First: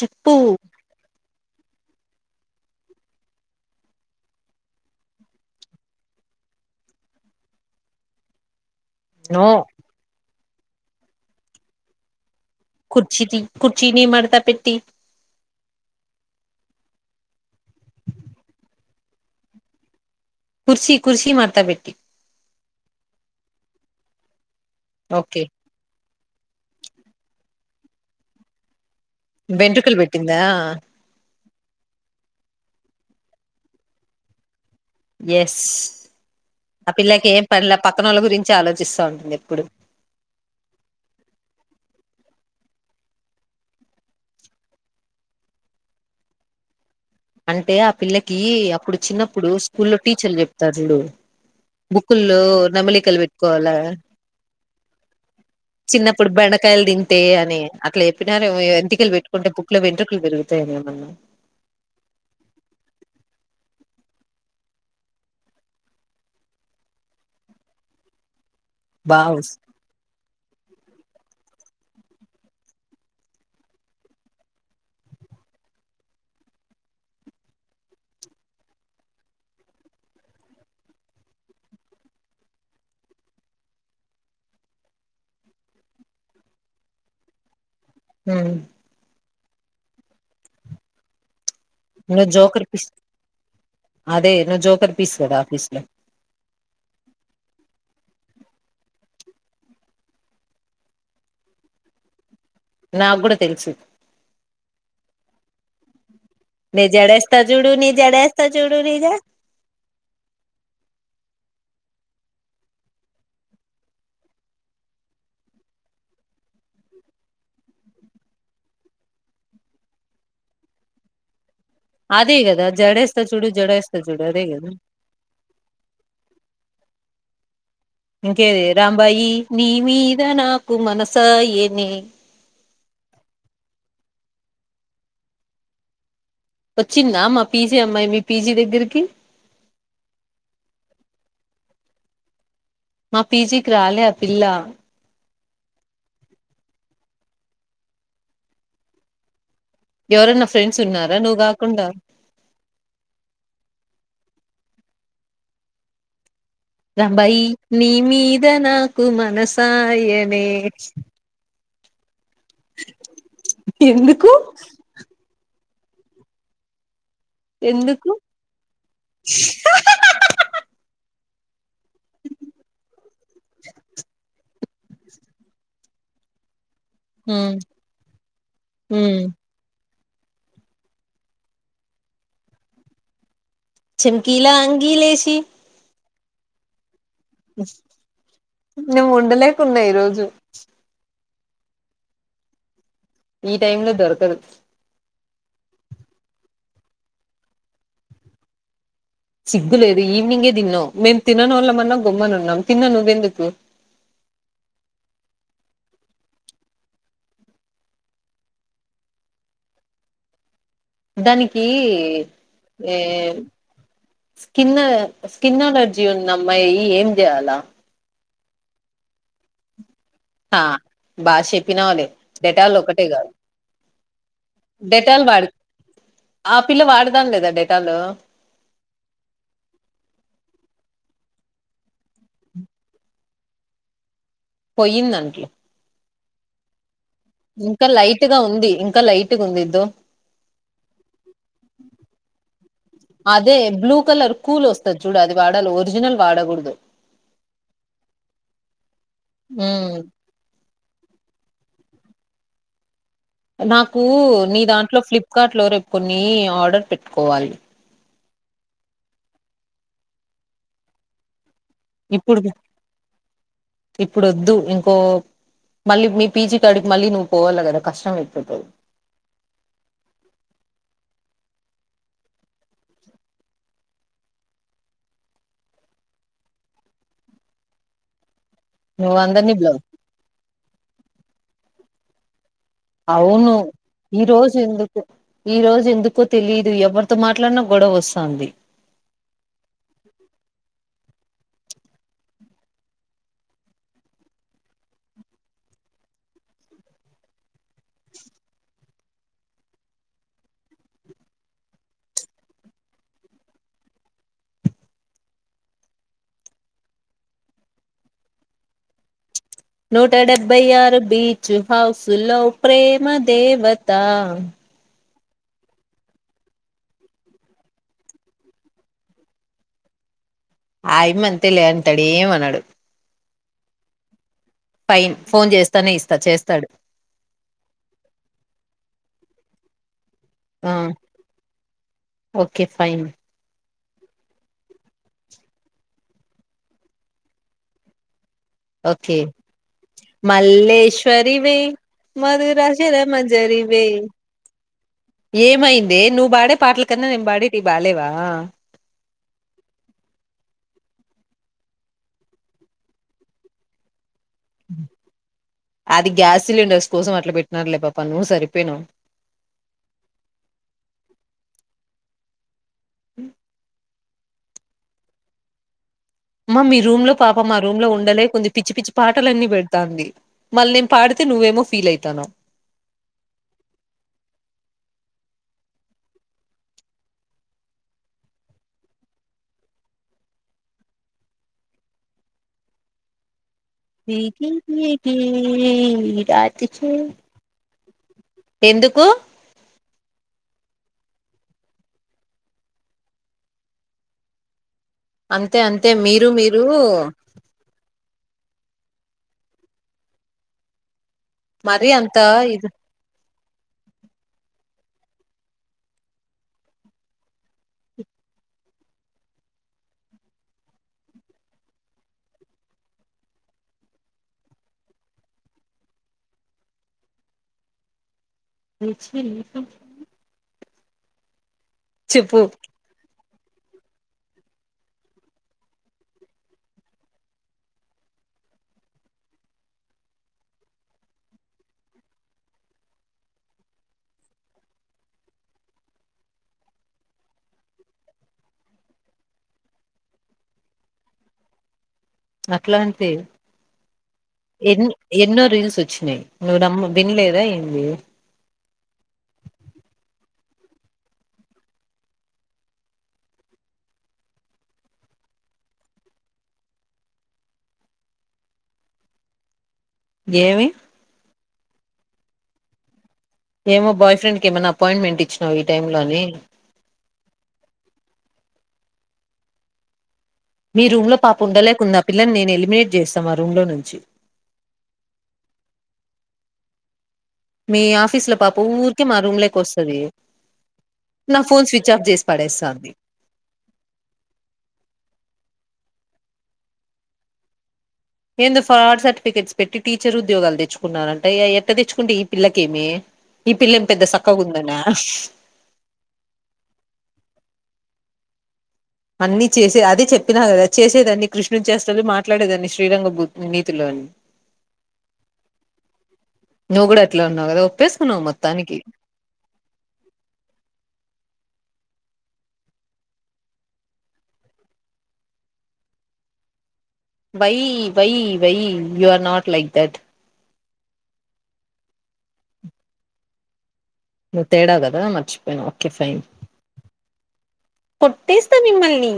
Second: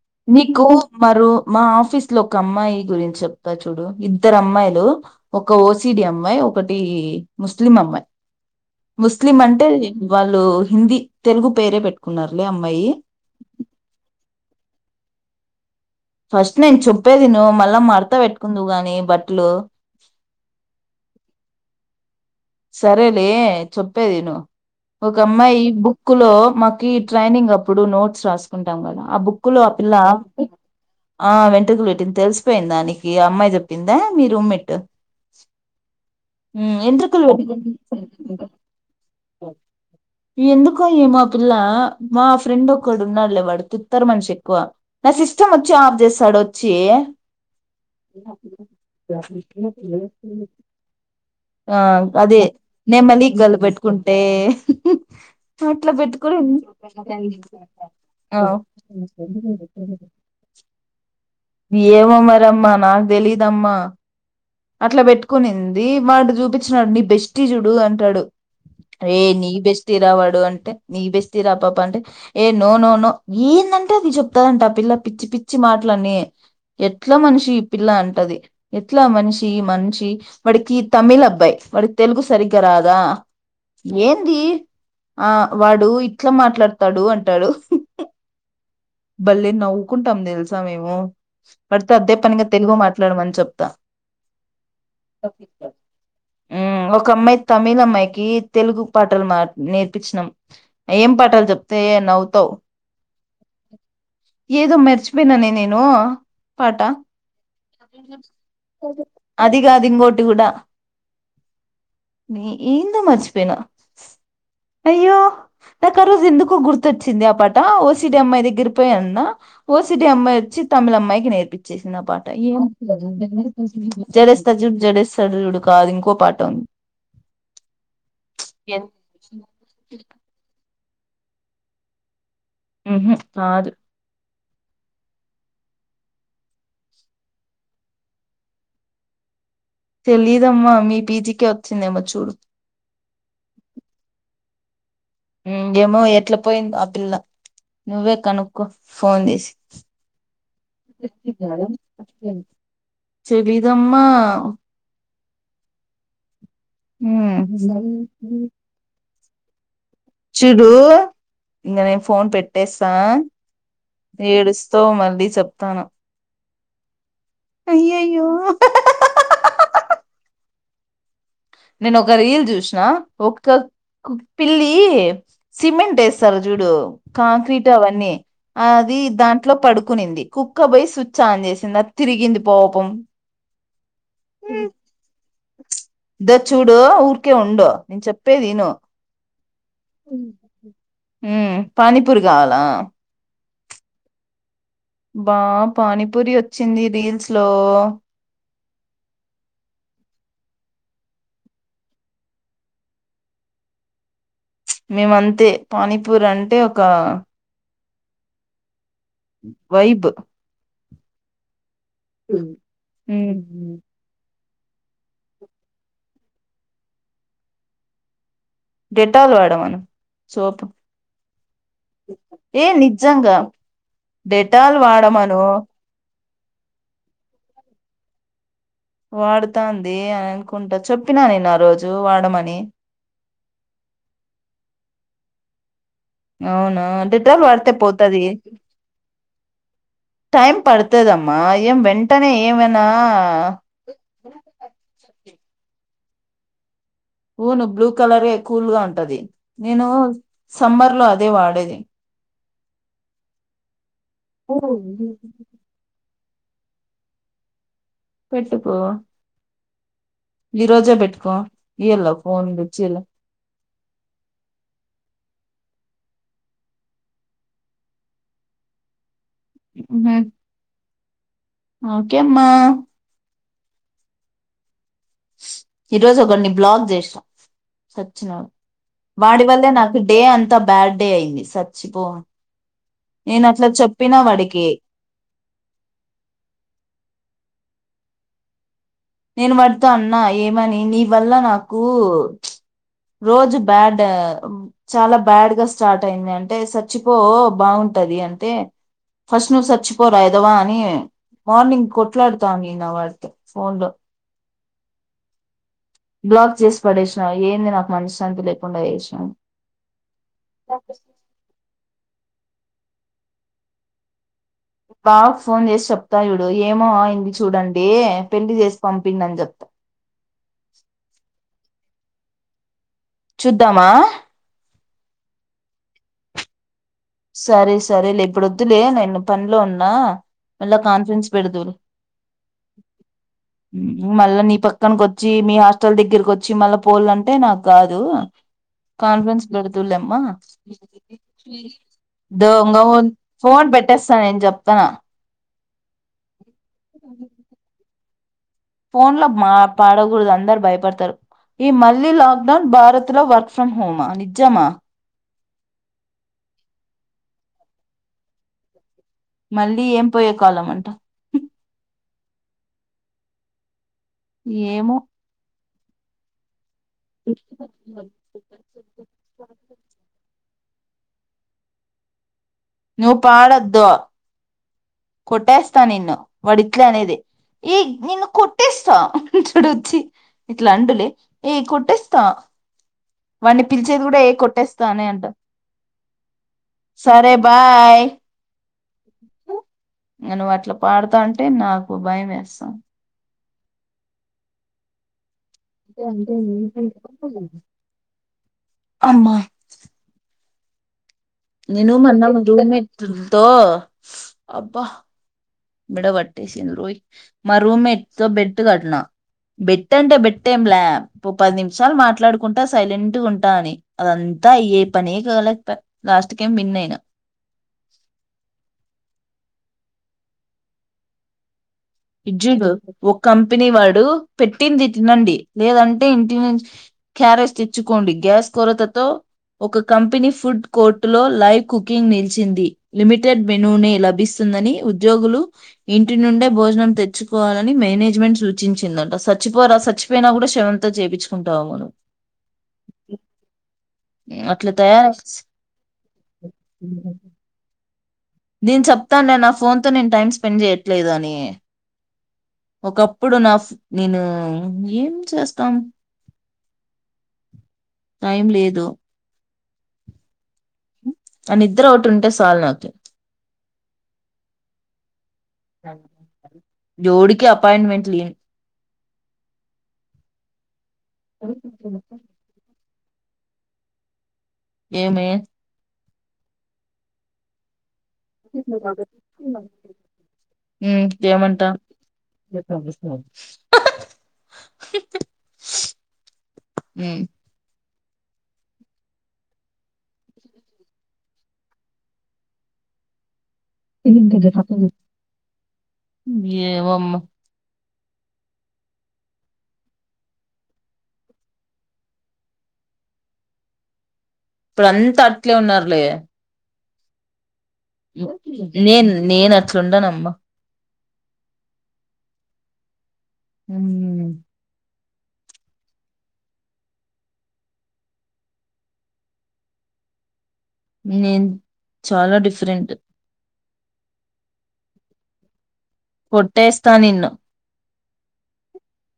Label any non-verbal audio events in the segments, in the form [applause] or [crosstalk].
చెప్పు నీకు మరు మా ఆఫీస్ లో ఒక అమ్మాయి గురించి చెప్తా చూడు ఇద్దరు అమ్మాయిలు ఒక ఓసిడి అమ్మాయి ఒకటి ముస్లిం అమ్మాయి ముస్లిం నో అంటే వాళ్ళు హిందీ తెలుగు పేరే పెట్టుకున్నారు కుర్చీ తీ కుర్చీ ని మడత పెట్టీ ఫస్ట్ నేను చెప్పేది విను మళ్ళా మడతా పెట్టుకుందవు గాని బట్టలు కుర్చీ కుర్సీ మడతబెట్టి సరేలే చేప్పేది విను ఒక ఓకే అమ్మాయి బుక్ లో మాకి ఈ ట్రైనింగ్ అప్పు ఇప్పుడు నోట్స్ రాసుకుంటాం కదా ఆ బుక్కులు ఆ పిల్ల వెంట్రుకలు పెట్టిందా ఆ వె అటుగులు పెట్టింది తెలిసిపోయింది దానికి అమ్మాయి చెప్పిందా మీ రూమ్ మేట్ ఎస్ ఆ పిల్ [unintelligible] ఉంటుంది ఎప్పుడు ఎందుకో ఏమో ఆపిల్ల మా ఫ్రెండ్ ఒక్కడున్నాడులే వాడు తుత్తర మనిషి ఎక్కువ నా సిస్టమ్ వచ్చి ఆఫ్ చేస్తాడు వచ్చి అంటే ఆ పిల్లకి అప్పుడు చిన్నప్పుడు స్కూల్లో టీచర్లు చెప్తారు చూడు ఆ బుక్కుల్లో అదే నమలికలు నెమలీకలు పెట్టుకోవాలా పెట్టుకుంటే అట్లా చిన్నప్పుడు పెట్టుకొని బెండకాయలు తింటే అని [unintelligible] అట్లా ఆ చెప్పినారు వెంటికలు పెట్టుకుంటే బుక్ లో వెంట్రుకలు పెరుగుతాయని ఏమన్నా ఏమో మరిమ్మా నాకు తెలీదమ్మా అట్లా పెట్టుకునింది వాడు చూపి చ్చినాడు నీ బెస్టి చూడు అంటాడు ఏ బావ్ నీ బెస్టి రా వాడ్ డు అంటే నీ బెస్టి పాప అంటే ఏ నో నో నో ఏందంటే అది చెప్తాదంట ఆ పిల్ల పిచ్చి పిచ్చి మాటలన్నీ ఎట్లా మనిషి ఈ పిల్ల అంటది ఎట్లా మనిషి ఈ మనిషి వాడికి తమిళ్ అబ్బాయి వాడికి తెలుగు సరిగ్గా రాదా ఏంది ఆ వాడు ఇట్లా మాట్లాడతాడు అంటాడు భలే నవ్వుకుంటాం తెలుసా మేము పడితే అదే నువ్వు పనిగా జోకర్ తెలుగు పీస్ మాట్లాడమని చెప్తా అదే నువ్వు జోకర్ పీస్ కదా ఆఫీస్ లో ఉమ్ ఒకమ్మాయి తమిళమ్మాయికి తెలుగు పాటలు మా నేర్పిచ్చినాం ఏం పాటలు చెప్తే నవ్వుతావు నాకు కూడా తెలుసు ఏదో మెర్చిపోయినానే నేను పాట నే జడేస్తా చూడు నీ జడేస్తా చూడు నీ జ అది కాదు ఇంకోటి కూడా నీ ఏందో మర్చిపోయినా అయ్యో నాకు ఆ రోజు ఎందుకో గుర్తొచ్చింది ఆ పాట ఓ సి డి అమ్మాయి దగ్గిరిపోయి అన్న ఓ సి డి అమ్మాయి వచ్చి తమిళమ్మాయికి నేర్పిచ్చేసి అదే కదా జడేస్తా చూడు జడేస్తా చూడు అదే జడేస్త కదా చూడు జడేస్త చూడు కాదు ఇంకో పాట ఉన్ ఇంకేది రాంబాయి నీ మీదనా కు మనసాయనే మ్ హూ కాదు వచ్చిందా మా పీ జీ అమ్మాయి మీ పీ జీ దగ్గరికి తెలీదమ్మా మీ పీ జీ కే వచ్చిందేమో చూడు మా పీ జీ కి రాలే ఆ పిల్ల ఏమో ఎట్ల పోయిందో ఆ పిల్ల నువ్వే కనుక్కో ఫోన్ చేసి ఎవరన్నా ఫ్రెండ్స్ ఉన్నారా నువ్వు కాకుండా తెలీదమ్మా రాంబాయి నీ మీద నాకు మ నసా య్యెనే ఇంక నేను ఫోన్ పెట్ ట్టేస్తా ఎందుకు ఏడుస్తావ్ మళ్ళీ చెప్తాను ఎందుకు అయ్యయ్యో నేను ఒక రీల్ చూసిన ఒక పిల్లి సిమెంట్ వేస్తారు చూడు ఉమ్ కాంక్రీట్ అవన్నీ అది ఉమ్ దాంట్లో పడు కునింది కుక్క పోయి స్విచ్ ఆన్ చేసిందా తిరిగింది పాపం చంకీలా అంగీలేసి ద చూడో ఊర్ నె ఉండలేకున్నా ఈరోజు ఉ పానీపూరి కావాలా ఈ టైమ్ లో దొరకదు బా పానీపూరి వొచ్చింది రీల్స్ లో సిగ్గులేదు ఈవినింగే తిన్నావ్. మేము తిననో ళ్ళమన్నా గమ్మనున్నాం తిన్నా నువ్వెందుకు మేమ అంతే పానీపూర్ అంటే ఒక వైబ్ దానికి కీ ఏరు స్కిన్ స్కిన్ అలర్జీ ఉంది అమ్మాయి ఏం చేయాలా డెటాల్ వాడమను ఆ సోప్ బాగా చెప్పినావులే ఏ డెటాల్ ఒకటే కాదు నిజంగా డెటాల్ డెటాల్ వాడమను వాడి ఆ పిల్ల వాడదాంది కదా డెటాలు వాడుతాంది అని అనుకుంటా చెప్పినా నేను ఆ రోజు వాడమని పొయ్యిందంట్లే అవునా అంటే వాడితే పోతది లైట్ గా ఉంది ఇంకా లైట్ గా ఉంది ఇద్దో టైం పడుతదమ్మా ఏం వెంటనే ఏమైనా వాడాల ఒరిజినల్ వాడగూడదు వూను బ్లూ కలరే కూల్ గా ఉంటది నేను ఉమ్. సమ్మర్ లో అదే వాడేది దె నా కు నీ దాంట్లో ఫ్లిప్ కార్ట్ లో రేప్ ని ఆర్డర్ పెట్టుకోవాలి పెట్టుకో ఈ రోజే పెట్టుకో ఇయ్యల్ల ఇప్పుడు ఫోన్ తెచ్చియల్ల ఇప్పుడు వొద్దు ఇంకో మళ్ళీ మీ పీజీ కాడికి మళ్ళీ నువ్వు పోవాలి కదా కష్టం అయిపోతాది గుడ్ నై ఓకే అమ్మా ఈరోజు ఒకన్ని బ్లాక్ చేస్నా సచ్చినడు నువ్వు వాడి అందరినీ బ్ల వల్లే నాకు డే అం అంత బ్యాడ్ డే అయింది సచ్చిపో నేను అవును అట్లా చెప్పినా ఈ రోజు వాడికి ఎందుకు ఈ రోజు ఎందుకో తెలిదు ఎవరితో మాట్లాడినా గొడవ వస్తాంది నేను వాడితో అన్నా ఏమని నీ ఇ వల్ల నాకూ రోజు బ్యాడ్ చాల బ్యాడ్ గా స్టార్ట్ అయింది అంటే చచ్చిపో బాగుంటది అంటే ఫస్ట్ నువ్వు చచ్చిపోరా ఎదవా అని మార్నింగ్ కొట్లాడుతావు అని వినబడతాంది ఫోన్ లో బ్లాక్ చేసి పడేసి నా ఏంది నాకు మనశ్శాంతి లేకుండా చేసినాం నోట డెబ్బై ఆరు బీచ్ హౌస్ తుల్లో ప్రేమ దేవత బావ్ ఫోన్ చేసి చెప్తా చూడు ఏమో అయింది చూడండి పెళ్లి చేసి పంపింది అని చెప్తా ఆయ మన్ తెలియంటడె ఏమనడు చుద్దామా ఫైన్ ఫోన్ చేస్తానే ఇస్త చేస్తాడు సరే సరె లే ఇప్పుడు వద్దులే నేన్ పనిలో ఉన్నా ఆ వాళ్ల కాన్ఫరెన్స్ పెడుదురు ఓకే ఫైన్ మళ్ళా నీ పక్కన కు వచ్చి మీ హాస్టల్ దెగ్గరకి వచ్చి మళ్ళా పోలంటే నాకు కాదు ఓకే కాన్ఫరెన్స్ పెడుదులె అమ్మా మధుర శేర మ జరిమి నేను చెప్తాన ఏమైందె నువ్వు పాడే పాటల కన్నా నేను పాడేటి బాడ అలెవా ఫోన్ లో మా పాడకూడదు అందరు భయపడతారు ఈ మళ్లీీ లాక్డౌన్ భారత్ లో వర్క్ ఫ్రమ్ హోమ్ అది నిజమ అది గ్యాస్ సిలిండర్స్ కోసం అట్ల పెట్టినారులే పాప నువ్వు సరిపోయినావు మళ్ళీ ఏం పోయే కాలం అట హుమ్ ఏమో మమ్మి రూమ్ లో పాప మా రూమ్ లో ఉండదె కొద్ది పిచ్చి పిచ్చి పాటలన్నీ పెడతాంది మళ్ళీ పాడితే నువ్వేమో ఫీల్ అయి తన్నావ్ నువ్ పాడొద్దు కొట్టేస్తా నిన్ను వడిట్లే అనేది ఈ నిన్ను కొట్టేస్తా చుడు వచ్చి ఇట్లా అడులే ఈ కొట్టేస్తా వాడిని పిలిచేద్ కూడా ఏ కొట్టేస్తానే అంట సరే బాయ్ హె ఎందుకు నేను అట్ల పాడతాంటే నాకు భయం వేస్తాను అంతె అంతె మీరు మీరు అమ్మ మరీ నేను అంత మన్నా ఇది ముదుగనే ఇతు తో అబ్బ విడ పట్టేసిను రోయ్ మా రూమ్మేట్ తో బెట్ కట్నా బెట్ అంటే బెట్టేం ల్యా ఇ పది నిమిషాలు మాట్లాడుకుంటా సైలెంట్ ఉంటా అని అదంతా అయ్యే పనే కాాల లాస్ట్ కేం విన్ అయిన రెచ్ మీరు ఇడ్ చెప్పు జుడు కంపెనీ వాడు పెట్టింది తినండి లేదంటే ఇంటి ను క్యారేజ తెచ్చుకోండి గ్యాస్ కొరతతో ఒక కంపెనీ ఫుడ్ కోర్టు లో లైవ్ కుకింగ్ నిలిచింది లిమిటెడ్ మెనుూ ని లభిస్తుందని ఉద్యోగులు ఇంటి నుండే భోజనం తెచ్చుకోవాలని మేనేజ్మెంట్ సూచించిందంట చచ్చిపోరా చచ్చిపోయినా కూడా శవంతో త చేపిన్చుకుంటావు ఏమో నువ్ అట్లా అంటె అట్లా ఎ తయారై ఎన్నో రీల్స్ వచ్చినాయి నువ్వు నమ్మ వినలేదా ఏంటీ నేను చెప్తా నే నా ఫోన్ తో నేను టైం స్పెండ్ చేయట్లేదు అని ఒకప్పుడు నా నేను ఏం చేస్తం టైం లేదు ఏమి న నిద్ర ఒటి ఉంటే సాల్ నాకి ఏమో బాయ్ ఫ్రెండ్కి ఏమన్న అపాయింట్మెంట్ ఇచ్చినావ్ ఈ టైమ్ లో అని జోడికి అపాయింట్మెంట్ లే మీ రూమ్ లో పాప ఉండలేకుంన్న పిల్లని నేను ఎలిమినేట్ చేస్తాం ఆ రూమ్ లో నుంచి ఏమీ మీ ఆఫ ఏ నా ఫోన్ స్విచ్ ఆఫ్ చేసి పడేస్తాంది ఏమంట హమ్ ఏందుో ఫ్రాడ్ సర్టిఫికేట్స్ పెట్టి టీచర్ ఉద్యోగాలు తెచ్చుకున్నారంట ఎట్ట తెచ్చుకుంటే ఈ పిల్లకేమీ [unintelligible] ఏమో అమ్మ అన్ని చేసే అదే చెప్పిన కదా చేసేదాన్ని కృష్ణుని చేస్తలు మాట్లాడేదన్ని శ్ శ్రీరాంగ నీతిలు అని ఇప్పుడు అంత అట్లే ఉన్నారులే నువ్ గూడ అట్లే ఉన్నావ్ కద నేను నేను అట్లడున్నమ్మ హమ్ why why why you are not like that నేను చాలా డిఫరెంట్ నువ్ తేడ గద మర్చిపోయినవ ఫైన్ కొట్టేస్తా నిన్ను కొట్టేస్త మిమ్మల్ని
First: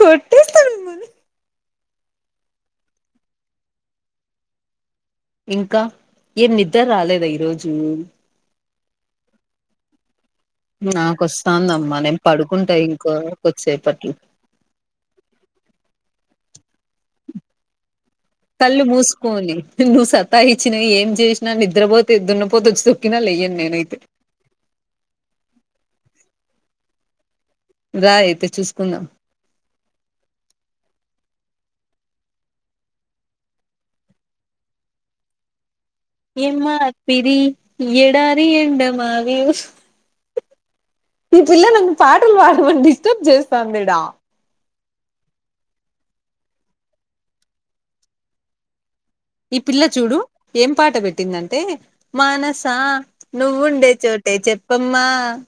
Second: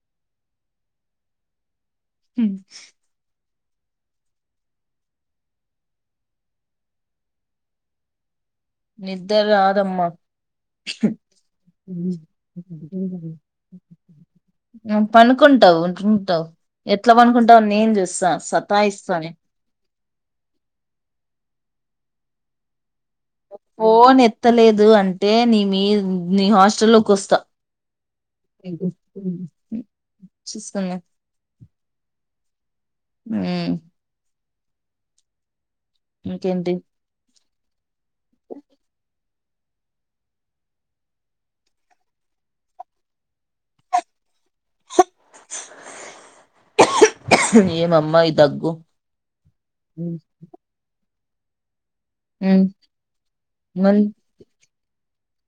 కొటెస్తను మిం హమ్ ఇంకా ఏం నిద్ధర్ రాలేద ఈరోజు నిద్ర రాదమ్మ నాకొస్తాందమ్మా నేను పడుకుంటా ఇంకో కొద్దిసేపట్లో పనుకుంటవ్ వుంటవ్ కళ్ళు సతాయిస్తాను మూసకొని నువ్వు సత్తా ఇచ్చిన ఏం చేసిన ని నిద్రపోతే దున్న పోతోచ్ ఫోన్ ఎత్తలేదు అంటే నీ మీ నీ హాస్టల్ లోకోస్త. రా అయితే చూసుకుందాం [unintelligible] చూసుకుందాం హమ్ ఇంకేంటి ఏమ్మా తిరి ఎడారి ఎండమావి ఓస్ ఈ పిల్ల నన్ను పాటలు పాడమని డిస్టర్బ్ చేస్తాంది ఈడ ఏమమ్మా ఈ దగ్గు ఈ పిల్ల చూడు ఏం పాట పెట్ పెట్టింది అంటే హ్మ్ మనసా నువ్వుండే చోటే చెప్పమ్మా ఆ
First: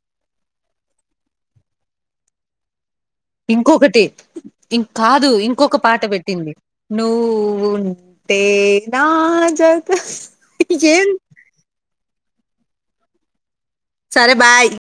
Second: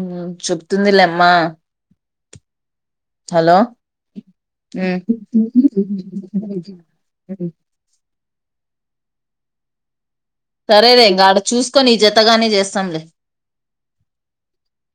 ఊ చెప్తుంది లేమ్మా ఇంకొకటి ఇం హ్మ్ కాదు ఇంకొక పాట పెట్టింది నువ్ ఉంటే నా జత సరేలేే ఏం ఇంకాడ చూసుకొని నిజత అత్తగానే చేస్తాంలే సరే బాయ్